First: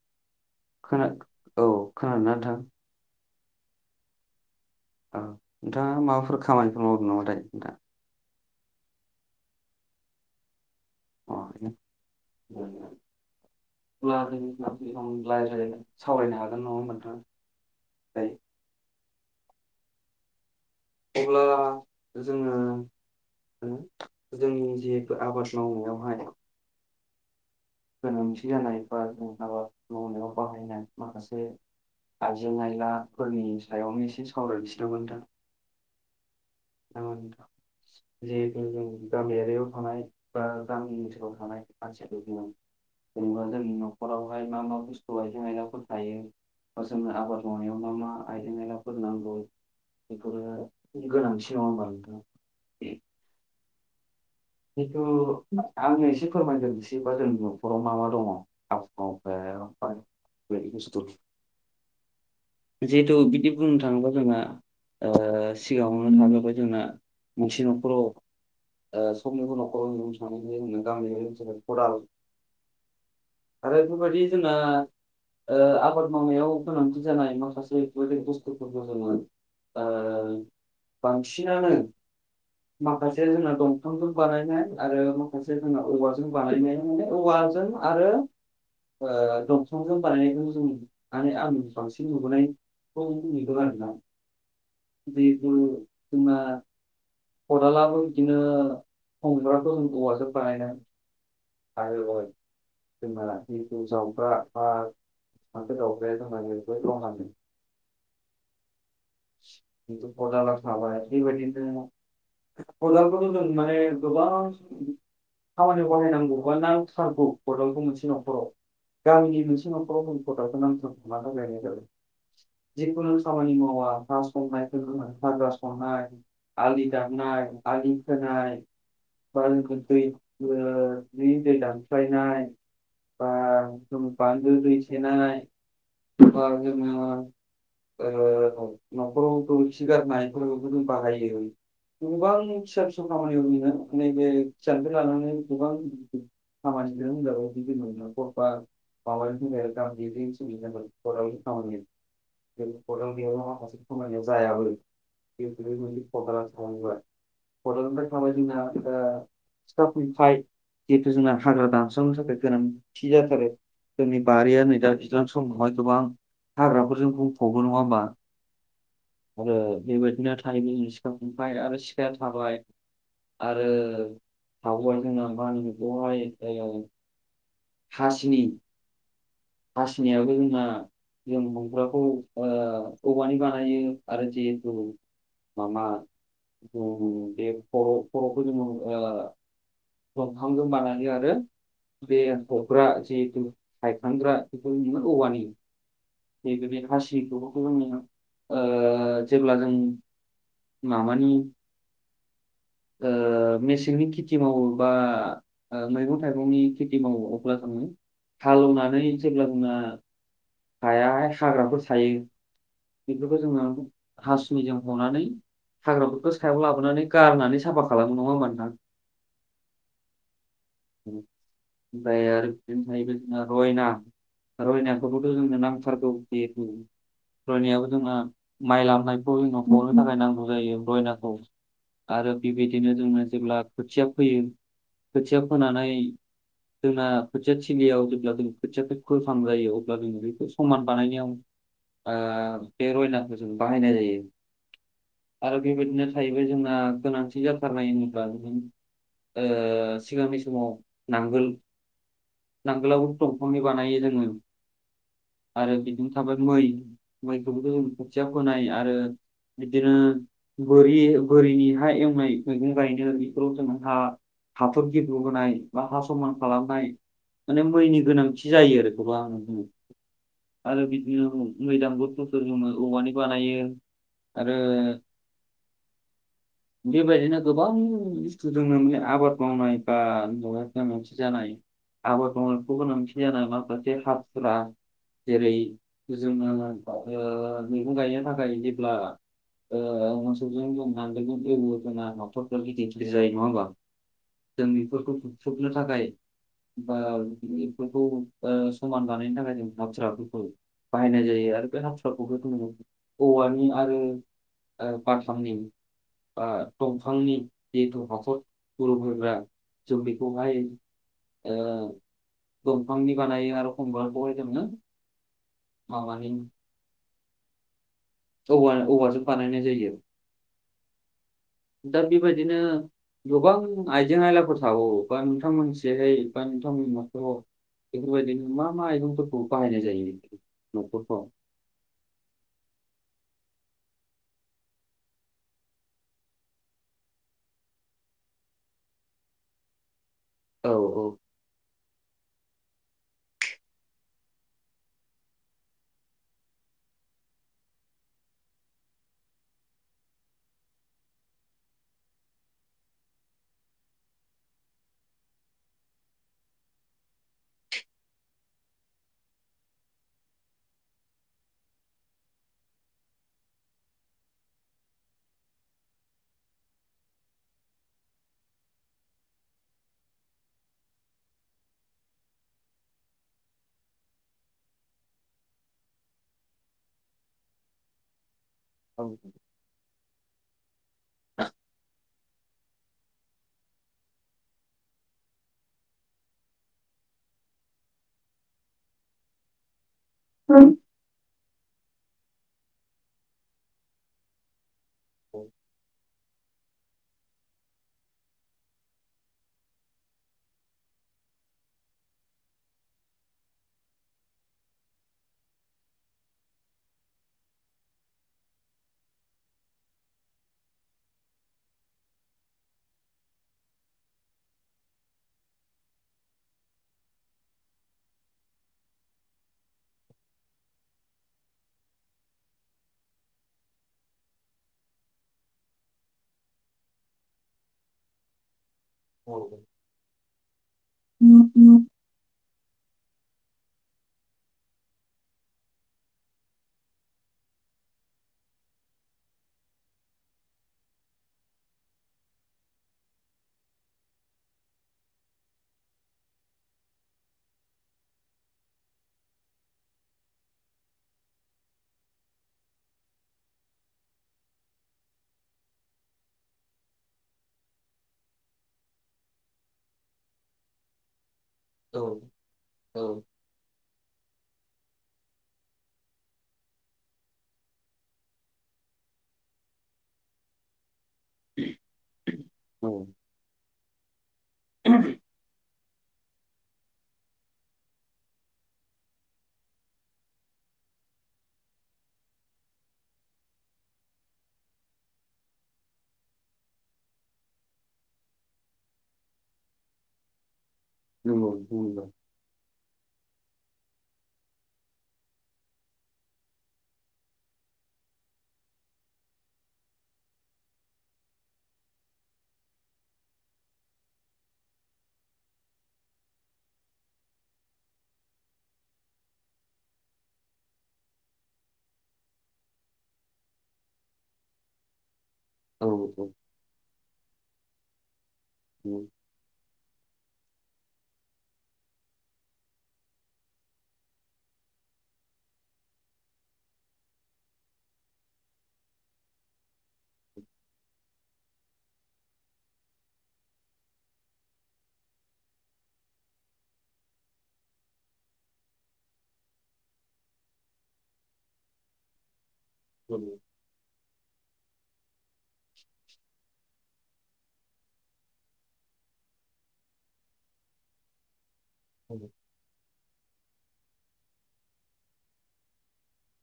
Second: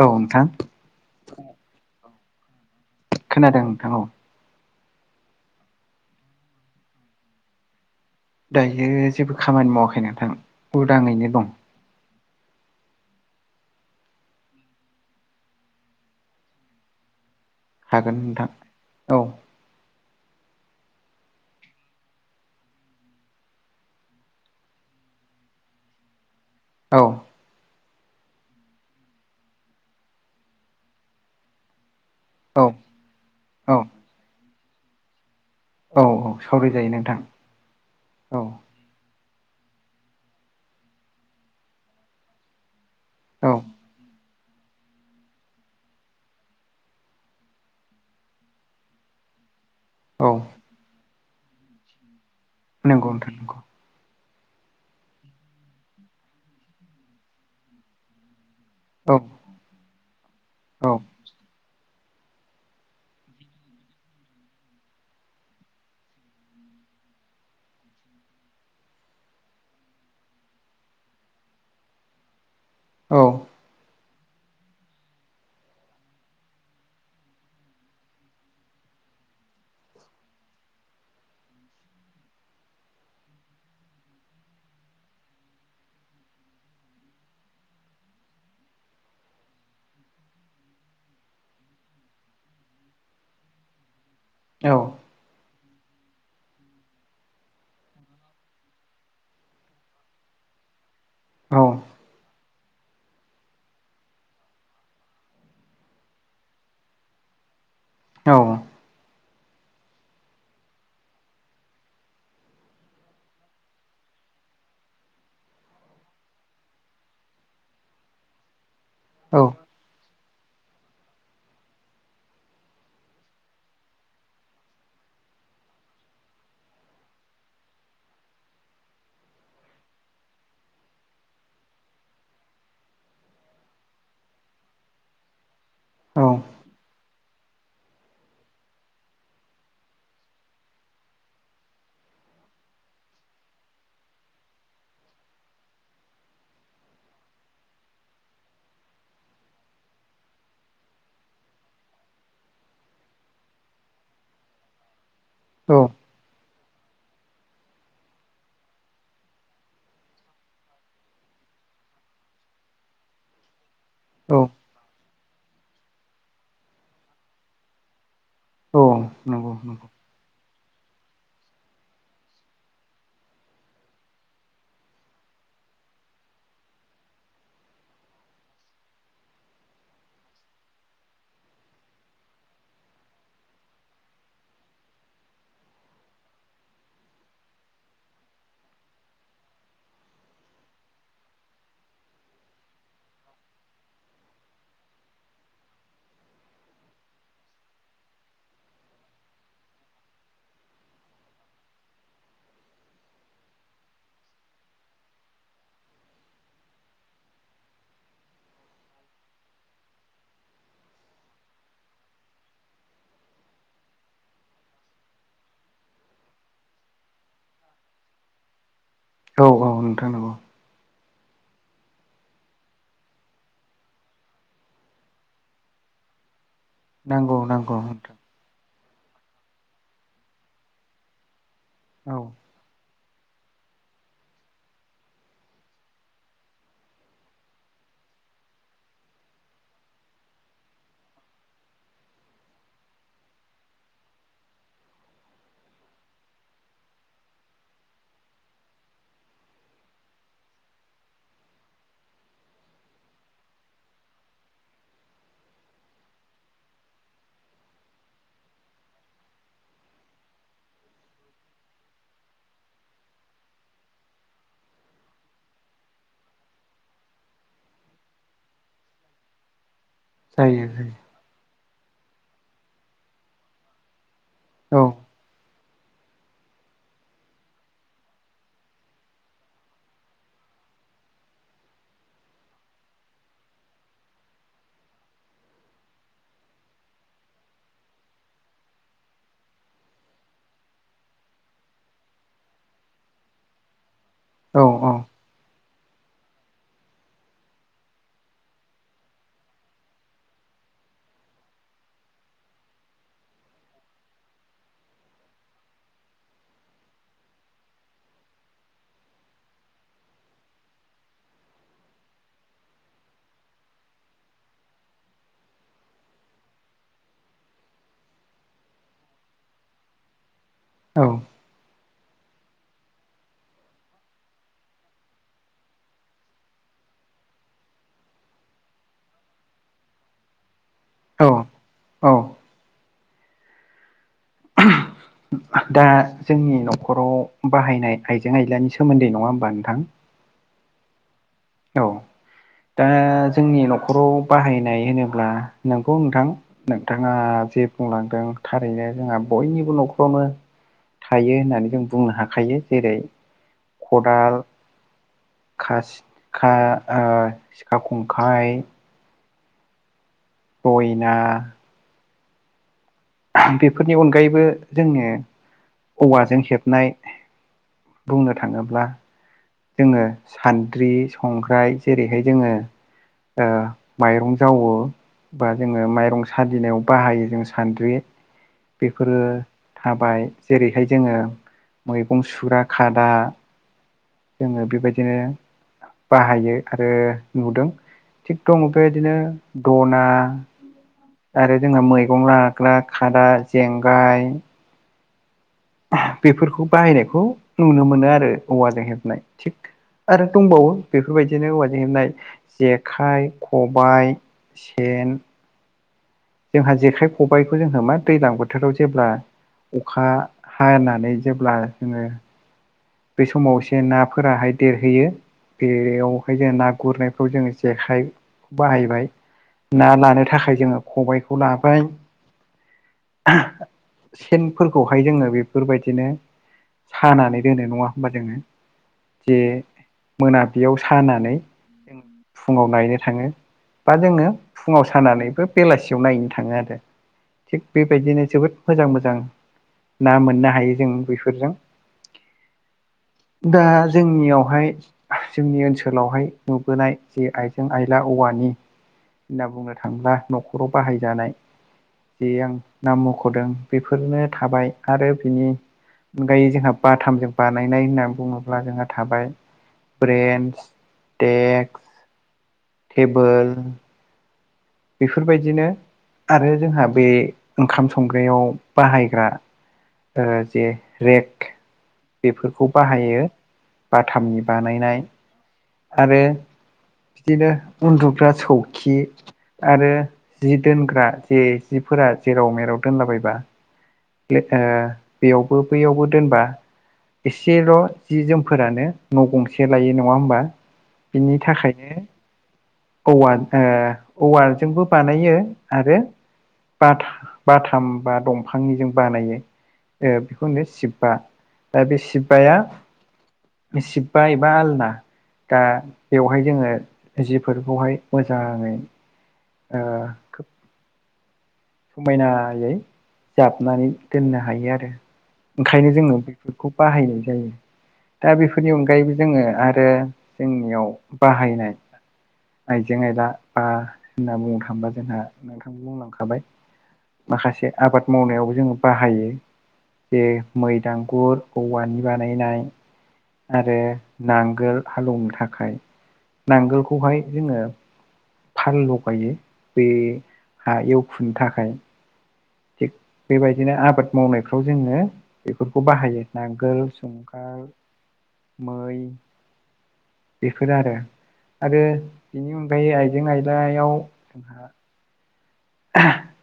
औ नोंथां। खोना औ खोनादोंना नोंथां। खोनादों नोंथां औ। औ नोंथाङा माबाफोर खामानिफोर मावदों नामाथाय दा? दायो जेबो खामानि मावाखै नोंथां उदांयैनो दं। अ [inaudible] अब्ला बे आं रायज्लायनो सावरायनो हागोन नङा होनबा नोंथां। हागोन दायो नोंथां औ। अब्ला जोङो ओ जोंनि जिहेथु आबाद मावनायावहाय औ गोनांथि जानाय बा जों आबाद मावनायाव बाहायनाय माखासे औ आइजें-आइलाफोरनि औ सायावनो एसे सावरायफिनोमोन नोंथां। औ औ सावराय जायो। आंङो नोंथां जिहेथु जों गामियारियाव थानाय बा गामि ओनसोलाव थानाय मानसिया बेदिनो जेनेबा औ जोंनि न'खरा ओमफाय मा मा बुस्थु आयजें आयलाफोर थायो। बा जोंनो आबाद मावनायाव मा मा आइजें आयलाफोर नांगौ। औ बेफोरो गोनांथि नङा होमबा नोंथां। नंगौ नोंथां नंगौ। जिथु आङो एसे फोरमाय ग्रोसै बा जोंनि न'खराव मा मा दङ। औ औ औ [unintelligible] जिहेथु बिदि बुंनो थाङोबा जोंहा ओ सिगाङावनो थाग्रोबाय जोंना मोनसे न'खराव ओ [unintelligible] औ आरो बेफोरबायदि जोंना ओ आबाद मावनायाव गोनांथि जानाय माखासे बे बुस्थुफोरखौ जोङो ओ बांसिनानो माखासे जोंना दं फांजों बानायनाय आरो माखासे जोंना औवाजों बानायनाय माने औवाजों आरो ओ दंफांजों बानायनायखौ जों आरो आं बांसिन नुबोनाय। औ नुदों आरो ना औ जिथु जोंना खदालाबो बिदिनो हमग्राखौ औवाजों बानायनाय औ [unintelligible] जोंना जिहुथु जावग्रा बा फाथो जावग्राया जोंना [unintelligible] औ [unintelligible] खदालखौथ जों माने गोबां खामानियाव बाहायनांगौ बा नांथारगौ खदालखौ मोनसे न'खराव गामिनि मोनसे न'खराव नाथारगौ जायो जिखुनु खामानि मावा हा संनाय हाग्रा संनाय आलि दामनाय आलि खोनाय [unintelligible] दुब्लिनि दै दानस्लायनाय बा बान्दो दैै सोनाय ओ औ जोंनो ओ न'खराव गोबोरखि गारननायफोरखौ बाहाय गोबां फिसा-फिसौ खामानियाव बेनो नैबे फिसाफ्राय लानानै गोबां [unintelligible] [unintelligible] जेरै खदाल गैयाब्ला माखासे खामानिया जायाबो बे औ [unintelligible] सिखा खंखाय जिहेथु जोंना हाग्रा दानस्रांनो थाखाय गोनांथिि जाथारो जोंनि बारिया औ नै दा दैज्लां समावहाय गोबां हाग्राफोरजों बुंफबो नङा होमबा औ आरो बेबायदिनो टाइमि सिखांबाय आरो सिखाया थाबाय आरो हावाय जोंबा न बेहाय जायगायाव हास्नि हासिनायाबो जोंहा जों हुमग्राखौ औवानि बानायो आरो जिहेथु माबा बे ख' खर'फोरनि दंफां गो मानानै आरो बेे हग्रा ए ह खांद्रा बे निङनौवनि बे बे हासिखौ जोंनो जेब्ला जों म मानि मेसेंनि खेथि मावोबा मैगं थाइगंनि खेथि मावो अब्ला जोङो हालेवनानै जेब्ला जोंहा हायाहाय हाग्राफोर सायो बेफोरखौ जोङो हासुनिजों हनानै हाग्राफोरखौ सायाव लाबोनानै गारनानै साफा खालाम नङामोनदां औ औ नोंथांनगौ ओमफ्राय आरो बिदिनो थबाय जोंना रयना रयनायफोरखौथ' जोंनो नांथारगौ जिहेतु नांगौ नांगौ रयनायाबो नोंथां जोंना माइ लामनायखौ जोंाव हनो थाखाय नांगौ जायो रयनाखौ औ आरो बेबायदिनो जोंङो जेब्ला खोथिया फोयो खोथिया फोनानै जोंना खोथिया थलियाव जेब्ला जों खोथिया फ फान जायो अब्ला जोङो बेखौ समान बानायनायाव पेरना जों बाहायनाय जायो आरो बेबायदिनो थाहैबाय जोंना गोनांथि जाथारनाय होनोब्ला ए सिगांनि समाव नांगोल नांगोलावबो दंफांनि बानायो जोङो आरो बिदिनो थाबाय मै मैखौबोथ' जों खोथिया फोनाय आरो बिदिनो बोरि बोरिनि हा एवनाय मैगं गायनो बेफोराव जों हा र गितु होनाय बा हा समान खालामनाय माने मैनि गोनांथि जायो आरो बेहा आं बुं जायो आरो जायो बिदिनो मैदाम गुस्थुफोर जङो औवानि बानायो आरो बेबायदिनो गोबां बुस्थुजोंनो आबाद गावनाय बा दगायफ मोनसे जानाय आबाद मावखौ गोनांथि जानाय माखासे हाथुरा जेरै जोंना मैगं गायनो थाखाय जेब्ला ओ मोसौजों जों नांगालजों एवो नफखि जथिलि जायो नङ बा औ जों बेफोरखौ औ देख्रुबनो थाखाय बा बेफोरखौ समान लानायनि थाखाय जों हाबथारा बेफोरखौ बाहायनाय जायो आरो बे हाथु्राखौबो ज औवानि आरो बारफांनि बा दंफांनि जिहेथु हाखर बर'फोर ओ जों बेखौहाय ओ दंफांनि बानायो आरो एखमबा गयजोंनो माबानि औ औवाजों बानायनाय जायो औ दा बेबायदिनो गोबां आइजें आयलाफोर थागो बा नोंथांमोनसेहाय बा नोंथांमोननि म बेफोरबायदिनो मा मा मैगंफोरखौ बाहायनाय जायो आरोखि न'खरफ्राव औ औ दा जोंनि न'खराव बाहायनाय आइजें आयलानि सोमोन्दै नङा होमबा नोंथां औ औ औ दा जोंनि न'खराव बाहायनाय होनोब्ला नोंगौ नोंथां नोंथाङा जे बुंलांदों थारैनो जोंहा बयनिबो न'खरावनो थायो होननानै जों बुंनो हाखायो जेरै खदाल खासि सिखा खंखाइ रयना बेफोरनि अनगायैबो जोङो औवाजों हेबनाय बुंनो थाङोब्ला जोङो सान्द्रि संग्राय जेरैहाय जोङो ओ माइरं जावो बा जोङो माइरं सालिनायाव बाहायो जों सान्द्रि औ बेफोरो थाबाय जेरैहाय जोङो मैगं सुग्रा खादा जोङो बेबायदिनो बाहायो आरो नुदों थिग दङ बेबायदिनो दना औ आरो जोंहा मैगं लाग्रा खादा जेंगाय औ बेफोरखौ बाहायनायखौ नुनो मोनो आरो औवाजों हेबनाय थिग आरो दंबावो बेफोरबायदिनो औवाजों हेबनाय जेखाइ खबाइ सेन जोंहा जेखाइ खबाइखौ जोंहा मा दैज्लां बोथोराव जेब्ला अखा हानानै जेब्ला जोङो बे समाव एसे नाफोराहाय देरहैयो बेयावहाय जों ना गुरनायफ्राव जोङो जेखाइ बाहायबाय ना लानो थाखाय जोङो खबायखौ लाबाय सेनफोरखौहाय जोङो बेफोरबायदिनो सानानै दोनो नङा होनोमबा जोङो औ जे मोनाबिलियाव सानानै जों फुङाव नायनो थाङो बा जोङो फुङाव सानानैबो बेलासियाव नायनो थाङो आरो थिग बेबायदिनो जोबोद मोजां मोजां ना मोननो हायो जों बेफोरजों दा जोंनियावहाय जोंनि ओनसोलावहाय नुबोनाय जे आइजें आइला औवानि होनना बुंनो थांब्ला न'खराव बाहायजानाय जे आं नाम मख'दों बेफोरनो थाबाय आरो बिनि अनगायै जोंहा बाथामजों बानायनाय होननानै बुङोब्ला जोंहा थाबाय ब्रेन्स देक्स औ टेबोल बेफोरबायदिनो आरो जोंहा बे ओंखाम संग्रायाव बाहायग्रा जे रेक बेफोरखौ औ बाहायो बाथामनि बानायनाय आरो बिदिनो उन्दुग्रा सौखि आरो जि दोनग्रा जे जिफोरा जेराव मेराव दोनलाबायबा बेयावबो बैयावबो दोनबा एसेल' जि जोमफोरानो न' गंसे लायो नङा होमबा बिनि नंगौ थाखायनो नंगौ औवा औवाजोंबो बानायो आरो बाथा बाथाम बा दंफांनिजों बानायो ओ बेखौ होनो शिबबा दा बे शिब्बाया सिबबा एबा आलना दा बेवहाय जोङो जि फोरखौहाय मोजाङै ओ समायनायै जाबनानै दोननो हायो आरो। औ ओंखायनो जोङो नंगौ। बेफोर खौ बाहायनाय जायो। दा बेफोरनि अनगायैबो जोङो आरो जोंनियाव बाहायनाय आइजें आइला बा होनना बुंनो थाङोबा जोंहा नोंथां बुंलांखाबाय माखासे आबाद मावनायावबो जोङो बाहायो। बेे मैदांगुर औवानि बानायनाय आरो नांगोल हालौवनो थाखाय। नांगोलखौहाय जोङो फाल लगायो बे हा एवखुनो थाखाय। थिग बेबायदि बिदिनो आबाद मावनायफ्राव जोङो बेफोरखौ बाहायो नांगोल, जंगाल, मै बेफोर आरो। आरो बेनि अनगायै आइजें आयलायाव जोंहा [unintelligible]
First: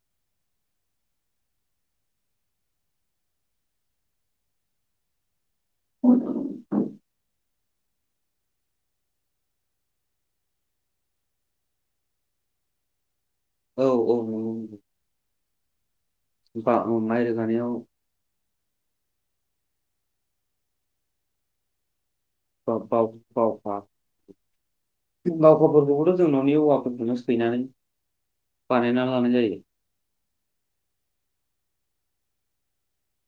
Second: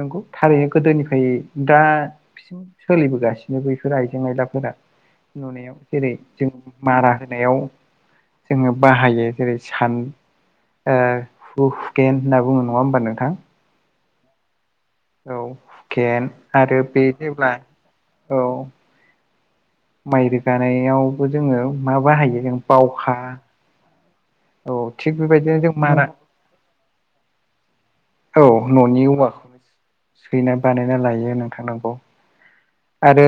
नंगौ थारैनो गोदोनिफ्राय दा सि सोलिबोगासिनो बैफोर आइजें आयलाफोरा। नुनायाव जेरै जों मारा होनायाव जोङो बाहायो जेरै सान हु हुगेन होनना बुङो नङा होमबा नोंथां? औ औ नंगौ औ हुकेन बा आरो बे माइ जेब्ला रोगानायाव औ। माइ रोगानायावबो जोङो मा बाहायो जों बा- बाव बावखा। बावखा। औ थिग बेबायदिनो जों मारा बावखाफोरखौबोथ' जों न'नि औवाफोरखौनो सैनानै औ बानायना न'नि लानाय औवाखौ। जायो सैना बानायना लायो नोंथां नंगौ। आरो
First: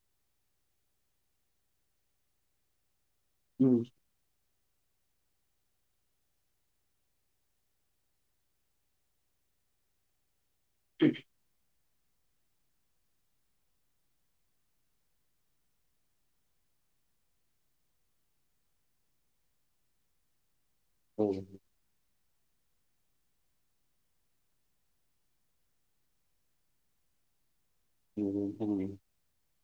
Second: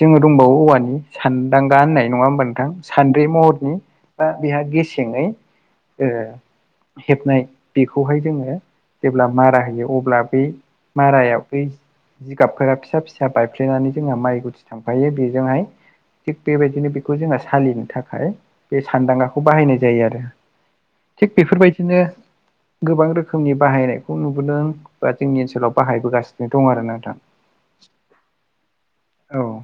जोङो दंबावो औवानि सानदांगा होननाय नङा होमबा नोंथां। सान्द्रि महरनि उम, बा बेहा गेसेङै हेबनाय। बेखौहाय जोङो जेब्ला मारा होयो अब्ला बै मारायाव बै जिगाबफोरा फिसा फिसा बाय हाबफ्लेनानै जोंहा माइ गुथि थांफायो बेजोंहाय थिग बेबायदिनो बेखौ जोंहा सालिनो थाखाय बे सान्दांगाखौ बाहायनाय जायो आरो। औ थिग बेफोरबायदिनो गोबां रोखोमनि बाहायनायखौ नुबोदों बा जोंनि ओनसोलाव बाहायबोगासिनो दं आरो नोंथां। बिदिनो जोंनि औ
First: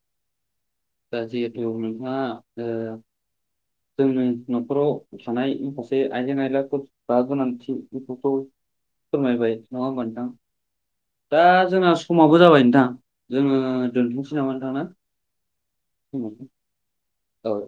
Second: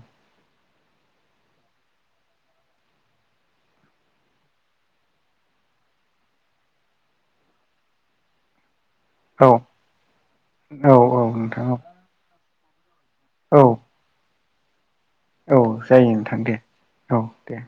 ओ जिहेथु नोंथांआ ओ जोंनि न'खराव थानाय माखासे आयजें आयलाफोरखौ बा गोनांथि बेफोरखौ औ फोरमायबाय नङा होनबा नोंथां। औ औ दा नोंथां जोंना समाबो जाबाय नोंथां। जोङो औ औ दोनथ'सै नामा नोंथां ना? औ जायो नोंथां दे औ दे।